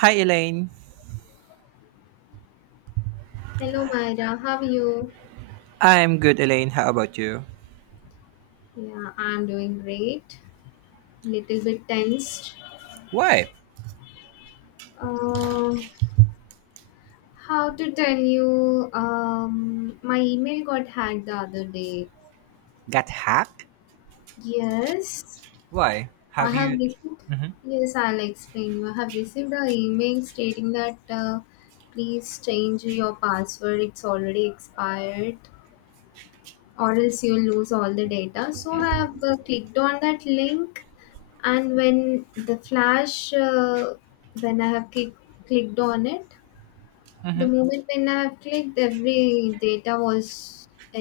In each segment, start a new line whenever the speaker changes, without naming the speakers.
Hi, Elaine.
Hello, Myra. How are you?
I'm good, Elaine. How about you?
Yeah, I'm doing great. Little bit tensed.
Why?
Uh, how to tell you? My email got hacked the other day.
Got hacked?
Yes,
Why?
I
Have
have
you.
received.
Mhm,
Yes, I'll explain you. I have received an email stating that please change your password. It's already expired, or else you'll lose all the data. So I have clicked on that link, and when the flash when I have clicked on it, the
mhm.
moment when I have clicked, every data was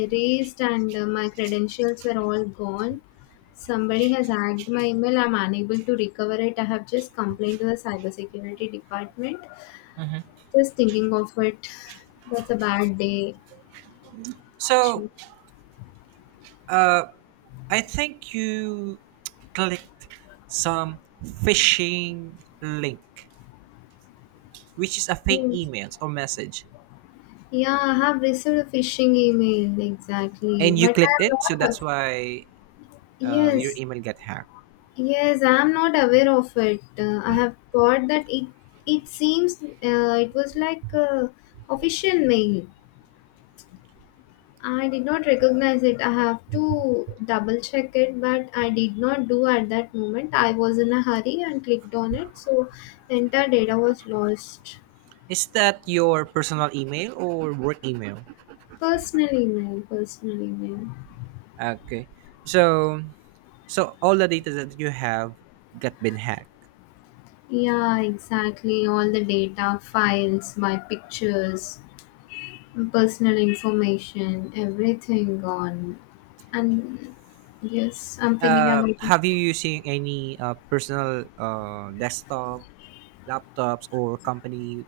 erased, and my credentials were all gone. Somebody has hacked my email. I'm unable to recover it. I have just complained to the cybersecurity department, just thinking of it. That's a bad day.
So,
Actually,
I think you clicked some phishing link, which is a fake
yes.
email or message.
Yeah, I have received a phishing email exactly,
And you
but
clicked
I'm
it, so
not
that's
a-
why your
yes.
email got hacked.
Yes, I'm not aware of it. I have thought that it seems it was like a official mail. I did not recognize it. I have to double check it, but I did not do at that moment. I was in a hurry and clicked on it, so the entire data was lost.
Is that your personal email or work email?
Personal email, personal email.
Okay. So, so, all the data that you have got been hacked.
Yeah, exactly. All the data, files, my pictures, personal information, everything gone. And yes, I'm thinking about it.
Have you using any personal desktop laptops or company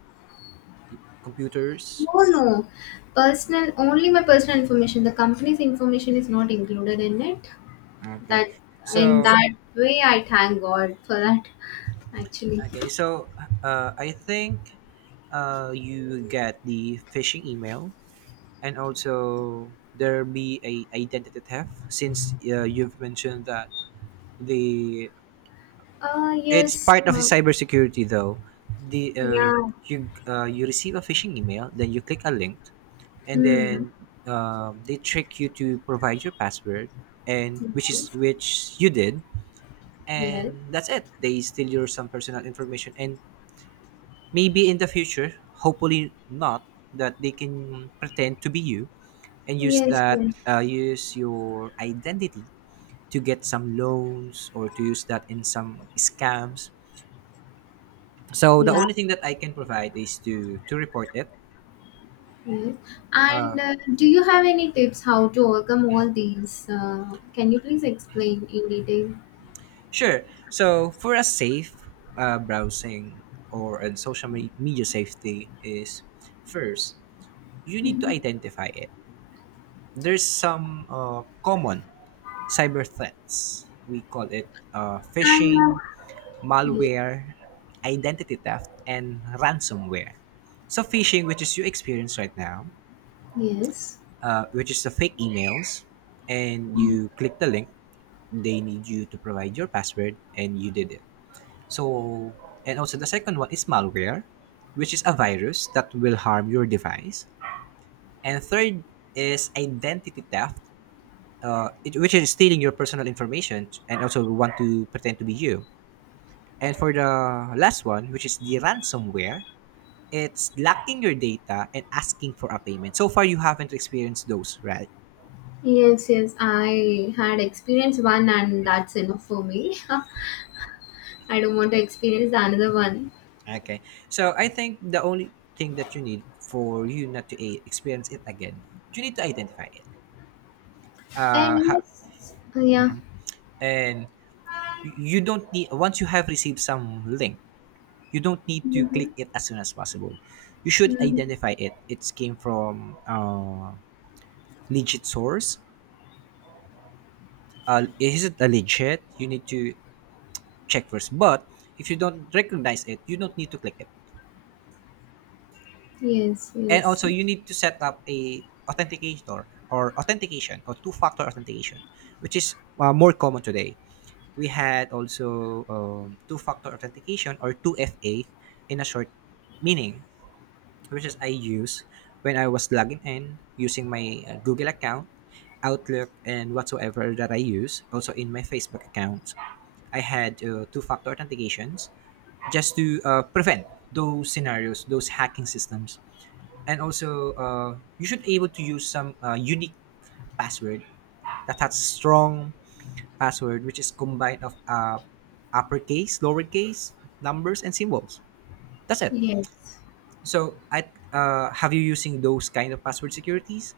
computers?
No, no. Personal, only my personal information. The company's information is not included in it.
okay
That In
so
that way, I thank God for that. Actually,
okay so I think you get the phishing email, and also there be a identity theft since you've mentioned that the.
uh,
It's
yes,
part of the
uh,
cybersecurity, though. The
yeah,
you you receive a phishing email, then you click a link, and
hmm,
then they trick you to provide your password, and which is
yes,
which you did,
yes,
and that's it. They steal your some personal information, and maybe in the future, hopefully not, that they can pretend to be you and use
yes,
that
yes,
use your identity to get some loans or to use that in some scams. So the
yeah.
only thing that I can provide is to report it.
Yes. And do you have any tips how to overcome all these? Can you please explain in detail?
Sure. So for a safe browsing or and social media safety is first you need to
Mhm.
identify it. There's some common cyber threats. We call it
And
phishing,
ye-
malware, identity theft, and ransomware. So phishing, which is you experience right now,
yes.
which is the fake emails, and
Mhm.
you click the link, they need you to provide your password and you did it, so. And also the second one is malware, which is a virus that will harm your device. And third is identity theft, which is stealing your personal information and also want to pretend to be you. And for the last one, which is the ransomware, it's locking your data and asking for a payment. So far you haven't experienced those, right?
Yes, yes, I had experienced one, and that's enough for me. I don't want to experience the another one.
Okay. So I think the only thing that you need for you not to experience it again, you need to identify it.
And
Uh, ha-
yes, yeah.
and you don't need once you have received some link, you don't need to
Mm-hmm.
click it as soon as possible. You should
Mm-hmm.
identify it. It came from legit source. Is it a legit? You need to check first. But if you don't recognize it, you don't need to click it.
Yes,
And also
yes,
you need to set up a authenticator or authentication or two-factor authentication, which is more common today. We had also two-factor authentication or 2FA in a short meaning, which is I use when I was logging in using my Google account, Outlook and whatsoever that I use also in my Facebook account. I had two-factor authentications just to prevent those scenarios, those hacking systems. And also you should able to use some unique password that has strong password, which is combined of uppercase lowercase numbers and symbols. That's it.
yes.
So I have you using those kind of password securities?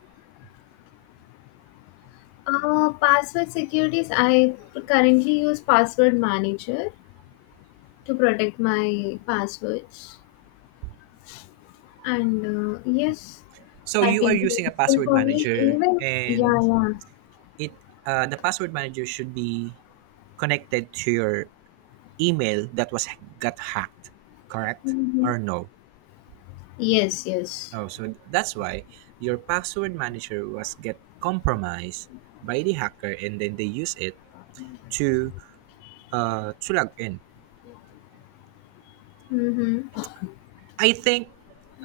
Password securities. I currently use password manager to protect my passwords. And yes,
So
that
you are
will be
using a
useful
password
for me.
manager,
Even yeah,
and
yeah.
it the password manager should be connected to your email that was got hacked, correct
Hmm.
or no?
Yes, yes.
Oh, so that's why your password manager was get compromised by the hacker, and then they use it to to log in.
Mm-hmm.
I think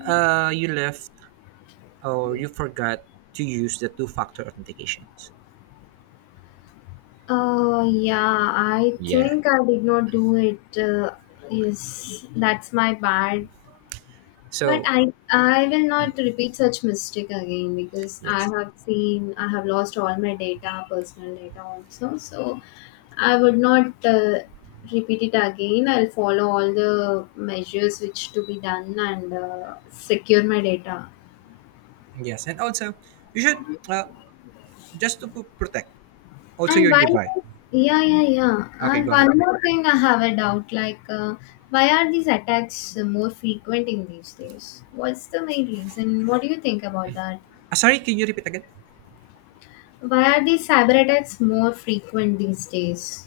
you left or you forgot to use the two-factor authentications.
Yeah, I
Yeah.
think I did not do it. Yes, that's my bad. But
So
I will not repeat such mistake again, because I
yes,
have seen I have lost all my data, personal data also. So I would not repeat it again. I'll follow all the measures which to be done and secure my data.
yes, and also you should just to protect also
And
your
why?
device.
Yeah, yeah, yeah.
Okay,
And
go ahead.
one more thing, I have a doubt. Why are these attacks more frequent in these days? What's the main reason? What do you think about that?
Ah, sorry, can you repeat again?
Why are these cyber attacks more frequent these days?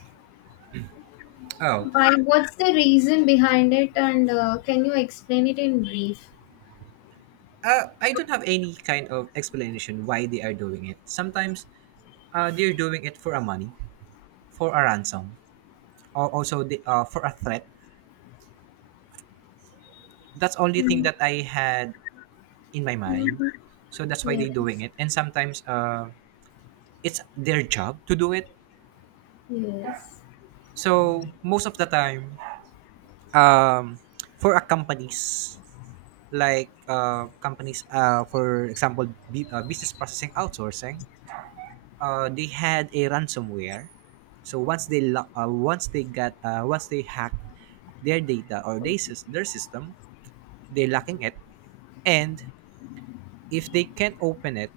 Oh,
Why? What's the reason behind it, and can you explain it in brief?
I don't have any kind of explanation why they are doing it. Sometimes they're doing it for a money, for a ransom, or also for a threat. That's only thing
Mm-hmm.
that I had in my mind. So that's why they're doing
Yes,
it. And sometimes it's their job to do it.
yes,
So most of the time, um, for a companies, like companies, for example, business processing outsourcing, they had a ransomware. So once they once they got once they hacked their data or their system, they're lacking it. And if they can't open it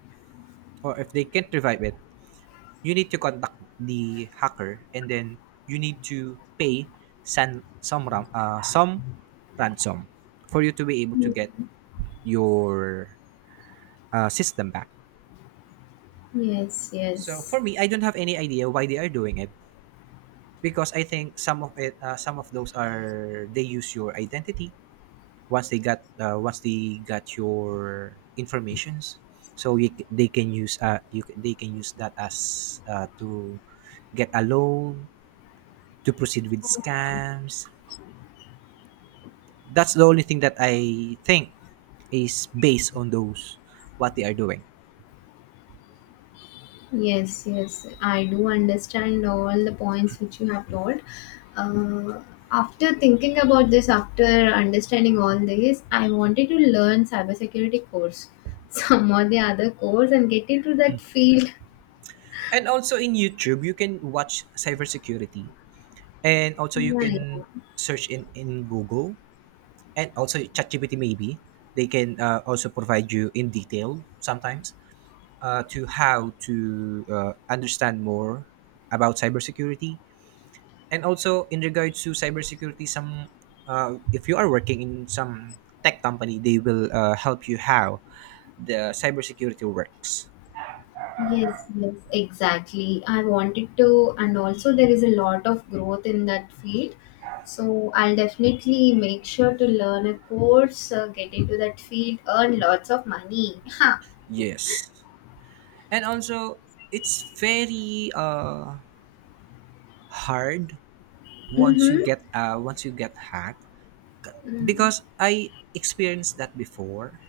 or if they can't revive it, you need to contact the hacker and then you need to pay some ransom for you to be able to get your system back.
yes,
So
yes.
for me, I don't have any idea why they are doing it, because I think some of it, some of those are they use your identity, once they got your informations, so you, they can use they can use that as to get a loan, to proceed with scams. That's the only thing that I think is based on those what they are doing.
Yes, yes, I do understand all the points which you have told. Uh, After thinking about this, after understanding all this, I wanted to learn cybersecurity course, some or the other course, and get into that field.
And also in YouTube you can watch cybersecurity, and also you
Yeah, yeah.
can search in Google, and also ChatGPT maybe. They can also provide you in detail sometimes, to how to understand more about cybersecurity. And also in regards to cybersecurity, some if you are working in some tech company, they will help you how the cybersecurity works.
Yes, yes, exactly. I wanted to, and also there is a lot of growth in that field. So I'll definitely make sure to learn a course, get into that field, earn lots of money. Huh.
Yes, and also it's very hard
Mm-hmm.
once you get hacked,
Mm.
because I experienced that before.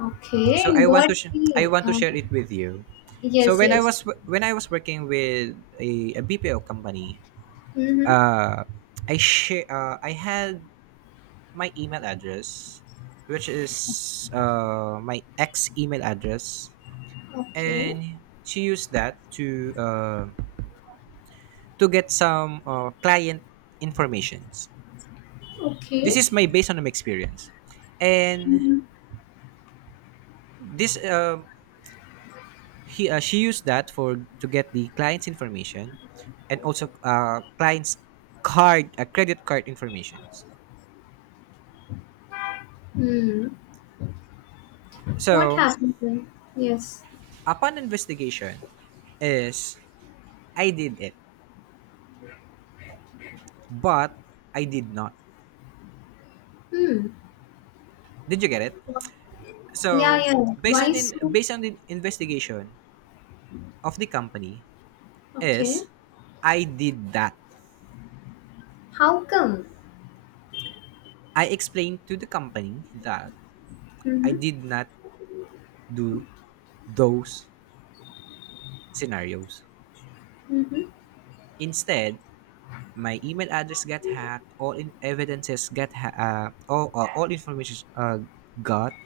Okay,
So
in
I want
what
to I
field?
want to share it with you. So
Yes,
when I
yes.
was when I was working with a BPO company,
Mm-hmm.
uh, I I had my email address, which is my ex email address,
Okay,
and she used that to uh, to get some client informations. This
okay.
is my based on my experience, and
Mm-hmm.
this he she used that for to get the client's information, and also client's card credit card informations.
Mm. What
So
happened then? Yes.
upon investigation is, I did it but I did not.
Hmm.
Did you get it?
Yeah,
So
yeah.
based
Why
on the
so?
based on the investigation of the company
Okay.
is, I did that.
How come?
I explained to the company that I
Mm-hmm.
did not do those scenarios.
Mm-hmm.
Instead, my email address got hacked, all in evidences got all information got.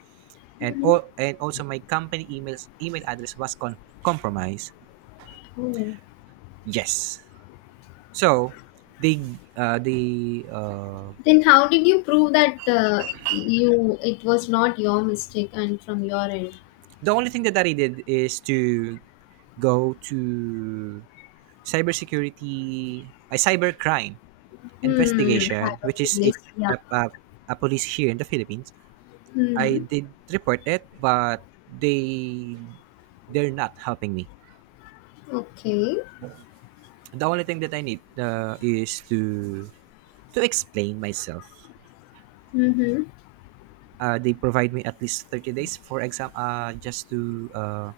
And
Mm-hmm.
all and also my company email address was compromised.
Oh.
Yes, so they uh, they uh,
Then how did you prove that you it was not your mistake and from your end?
the only thing that I did is to go to cybersecurity, a cybercrime
Hmm.
investigation,
Have a
which
good
is
list. Yeah.
a, a, a police here in the Philippines. I
Hmm.
did report it, but they're not helping me.
Okay.
The only thing that I need is to explain myself.
Mm-hmm.
They provide me at least 30 days for exam. Just to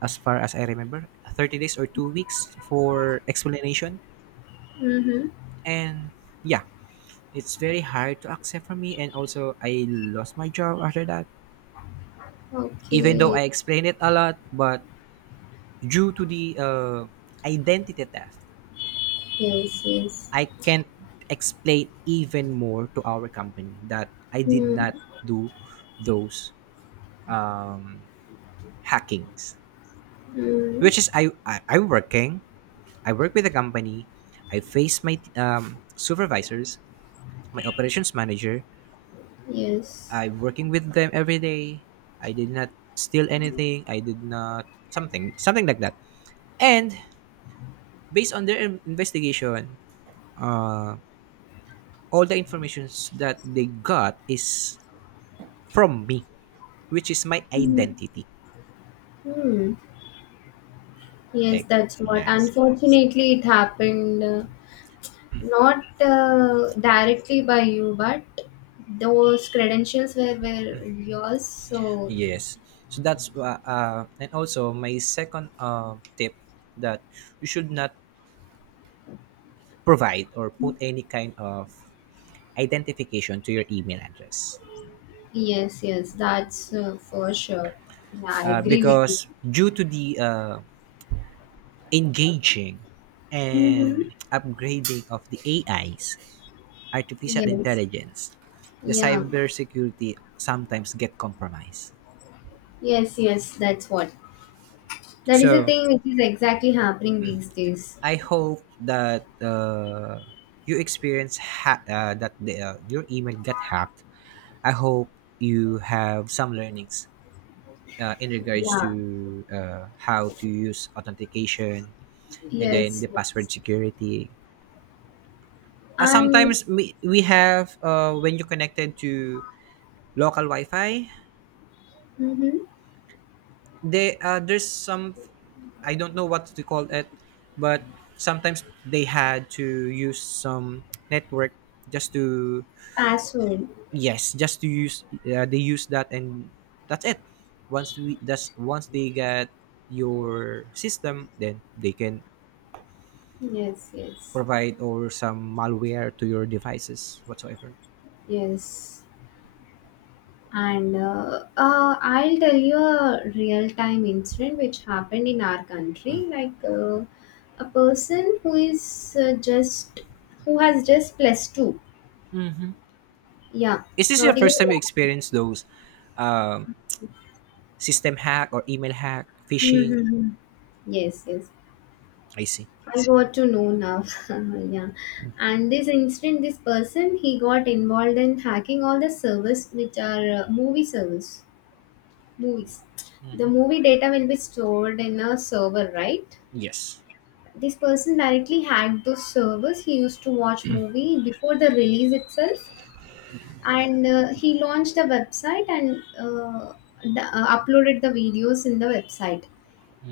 As far as I remember, 30 days or 2 weeks for explanation.
Mm-hmm.
And yeah, it's very hard to accept for me. And also, I lost my job after that. Even though
Okay.
I explained it a lot, but due to the identity theft,
Yes. Yes.
I can't explain even more to our company that I did
Hmm.
not do those um, hackings,
Hmm.
which is I work with a company, I face my supervisors, my operations manager.
Yes.
I'm working with them every day. I did not steal anything. I did not something something like that. And based on their investigation, uh, all the informations that they got is from me, which is my identity.
Hmm. Yes.
Ex-
That's what.
Yes,
Unfortunately, it happened. Not directly by you, but those credentials were yours. So,
yes. So that's and also my second tip that you should not provide or put any kind of identification to your email address,
yes, yes, that's for sure. Yeah, I agree with you.
because due to the engaging
Mm-hmm.
and upgrading of the AIs, artificial
Yes.
intelligence, the
Yeah.
cybersecurity sometimes get compromised.
Yes, yes, that's what. That is a
So
thing which is exactly happening these days.
I hope that you experience that the, your email got hacked. I hope you have some learnings in regards
Yeah.
to how to use authentication and then
Yes,
the
yes.
password security.
And
Sometimes we have when you connected to local Wi-Fi,
mm-hmm.
they there's some, I don't know what to call it, but sometimes they had to use some network just to
Password.
yes, just to use they use that and that's it, once we that's once they get your system, then they can
Yes, yes.
provide or some malware to your devices whatsoever.
Yes. And I'll tell you a real time incident which happened in our country. A person who is just who has just plus two.
Hmm.
Yeah,
Is this your
not even.
first time you experience those um, system hack or email hack phishing?
Mm-hmm. Yes, yes.
I see.
I got to know now. Yeah. And this incident, this person, he got involved in hacking all the servers which are movie servers, movies. The movie data will be stored in a server, right?
Yes.
This person directly hacked those servers. He used to watch movie before the release itself, and he launched a website, and uploaded the videos in the website.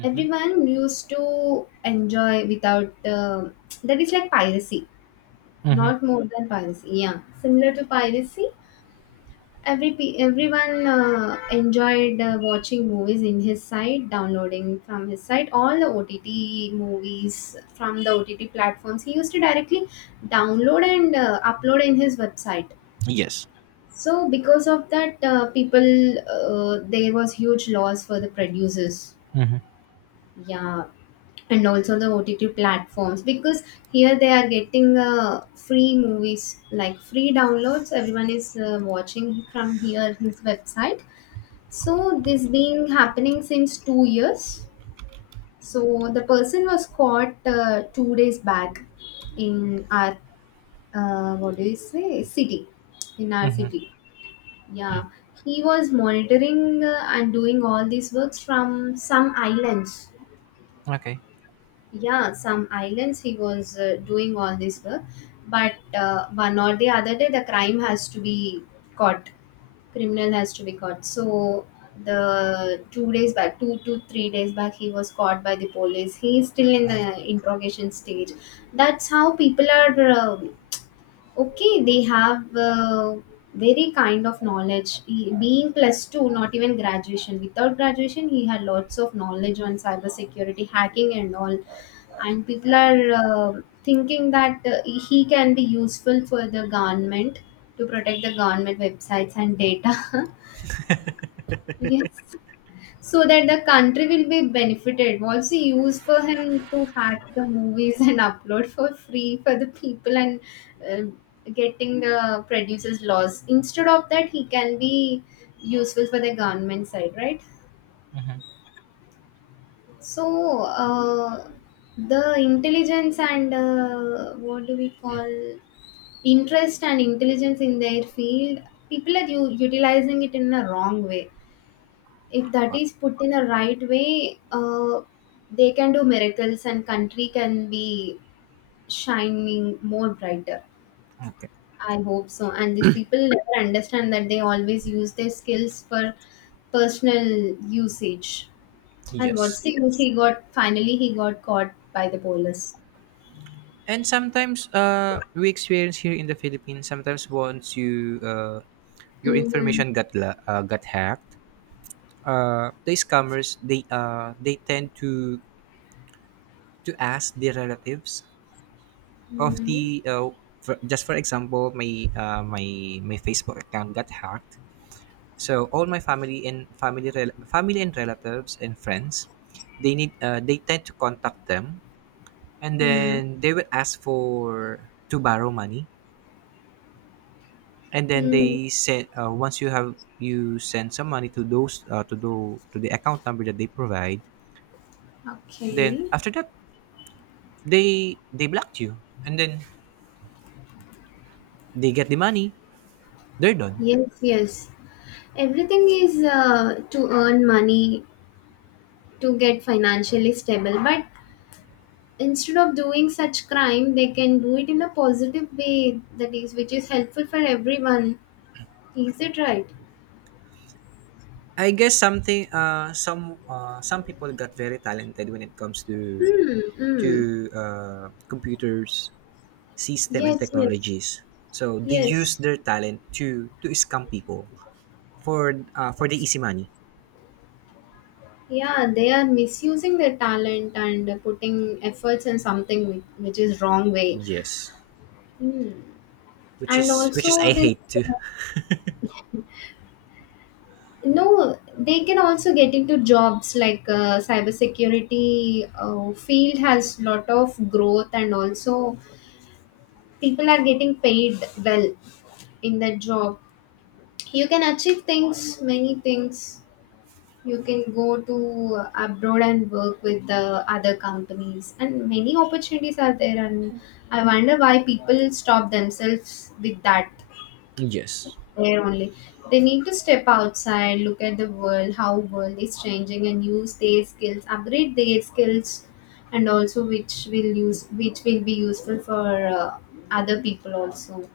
Everyone used to enjoy without that is like piracy,
Mm-hmm.
not more than piracy. Yeah, similar to piracy. Everyone enjoyed watching movies in his site, downloading from his site all the OTT movies from the OTT platforms. He used to directly download and upload in his website.
Yes.
So because of that, people, there was huge loss for the producers.
Mm-hmm.
Yeah, and also the OTT platforms, because here they are getting free movies like free downloads. Everyone is watching from here his website, so this been happening since 2 years. So the person was caught 2 days back in our what do you say city, in our
Mm-hmm.
city. Yeah, he was monitoring and doing all these works from some islands.
Okay.
Yeah, some islands he was doing all this work, but one or the other day the crime has to be caught, criminal has to be caught. So the 2 days back, 2 to 3 days back, he was caught by the police. He is still in the interrogation stage. That's how people are okay, they have very kind of knowledge. He, being plus two, not even graduation. Without graduation, he had lots of knowledge on cybersecurity, hacking, and all. And people are thinking that he can be useful for the government to protect the government websites and data. Yes, so that the country will be benefited. Also, used for him to hack the movies and upload for free for the people, and uh, getting the producers loss. Instead of that, he can be useful for the government side, right?
Mm-hmm.
So, the intelligence and what do we call interest and intelligence in their field, people are utilizing it in a wrong way. If that
But.
is put in a right way, they can do miracles and country can be shining more brighter.
Okay.
I hope so. And these people never understand that they always use their skills for personal usage. And what's
Yes.
the use he got? Finally, he got caught by the police.
And sometimes we experience here in the Philippines, sometimes once you your
Mm-hmm.
information got got hacked, the scammers they tend to ask the relatives of
Mm-hmm.
the for, just for example, my Facebook account got hacked. So all my family and family and relatives and friends, they tend to contact them, and
Mm.
then they would ask for to borrow money, and then
Mm.
they send once you have you send some money to those to the account number that they provide, then
Okay.
after that they blocked you and then they get the money, they're done.
Yes, yes. Everything is to earn money, to get financially stable, but instead of doing such crime, they can do it in a positive way, that is which is helpful for everyone, is it right?
I guess some people got very talented when it comes
Hmm. Mm.
to computers, system and
Yes, yes,
technologies. So they use
yes.
their talent to scam people for the easy money.
Yeah, they are misusing their talent and putting efforts in something which is wrong way.
Yes.
Hmm.
which
And
is which is
also
I
this,
hate too.
uh, no, they can also get into jobs like cybersecurity field has lot of growth, and also people are getting paid well in that job. You can achieve things, many things. You can go to abroad and work with the other companies, and many opportunities are there, and I wonder why people stop themselves with that
Yes.
there only. They need to step outside, look at the world how world is changing, and use their skills, upgrade their skills, and also which will use which will be useful for other people also.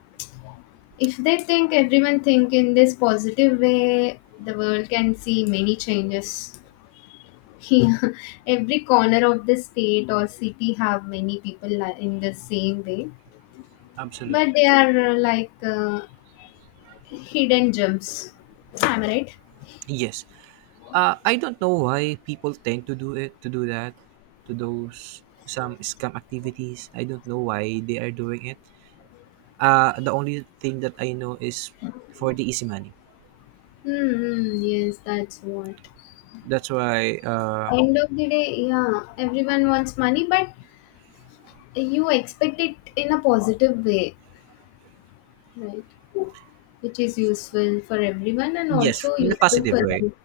If they think, everyone think in this positive way, the world can see many changes. Yeah, every corner of the state or city have many people in the same way,
Absolute.
but they are hidden gems. Am I right?
Yes. I don't know why people tend to do it, to do that, to those some scam activities. I don't know why they are doing it. The only thing that I know is for the easy money.
Hmm. Yes, that's what.
That's why,
End of the day, yeah, everyone wants money, but you expect it in a positive way, right? It is useful for everyone and
yes,
also
in a
useful
positive
for
way.
you.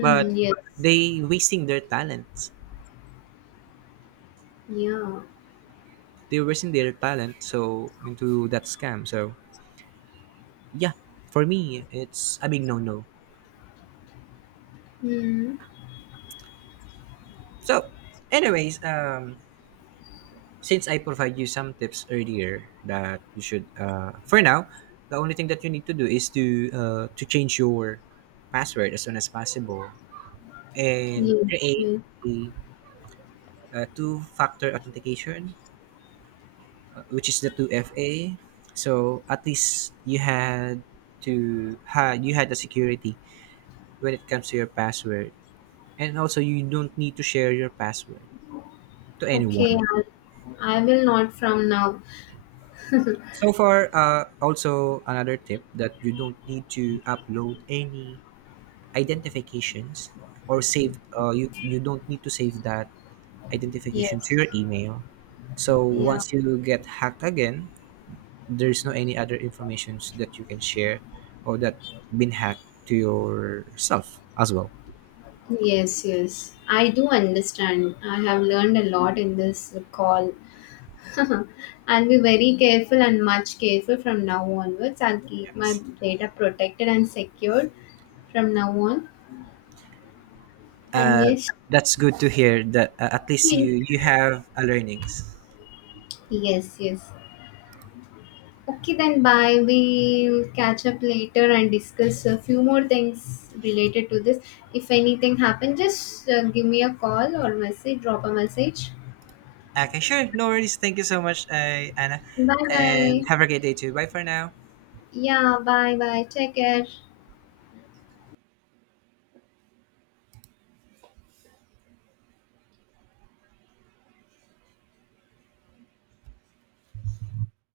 But
Yes.
they wasting their talents.
Yeah.
They're wasting their talent so into that scam. So yeah, for me, it's a big no-no.
Hmm.
So, anyways, since I provide you some tips earlier that you should, for now, the only thing that you need to do is to change your password as soon as possible and
Yes.
create
Yes.
a two-factor authentication, which is the 2FA. So at least you had the security when it comes to your password, and also you don't need to share your password to
Okay.
anyone.
I'll, I will not from now.
So far, also another tip that you don't need to upload any identifications or save. You don't need to save that identification to
Yes.
your email. So
Yeah.
once you get hacked again, there's no any other informations that you can share or that been hacked to yourself as well.
Yes. Yes, I do understand. I have learned a lot in this call. I'll be very careful and much careful from now onwards. I'll keep my
Yes.
data protected and secured from now on. And yes,
That's good to hear that at least
yes,
you have a learnings.
yes. Okay, then bye. We'll catch up later and discuss a few more things related to this. If anything happens, just give me a call or message, drop a message.
Okay, sure, no worries. Thank you so much, Anna,
Bye
and have
bye.
a great day too. Bye for now.
Yeah, bye bye. Take care.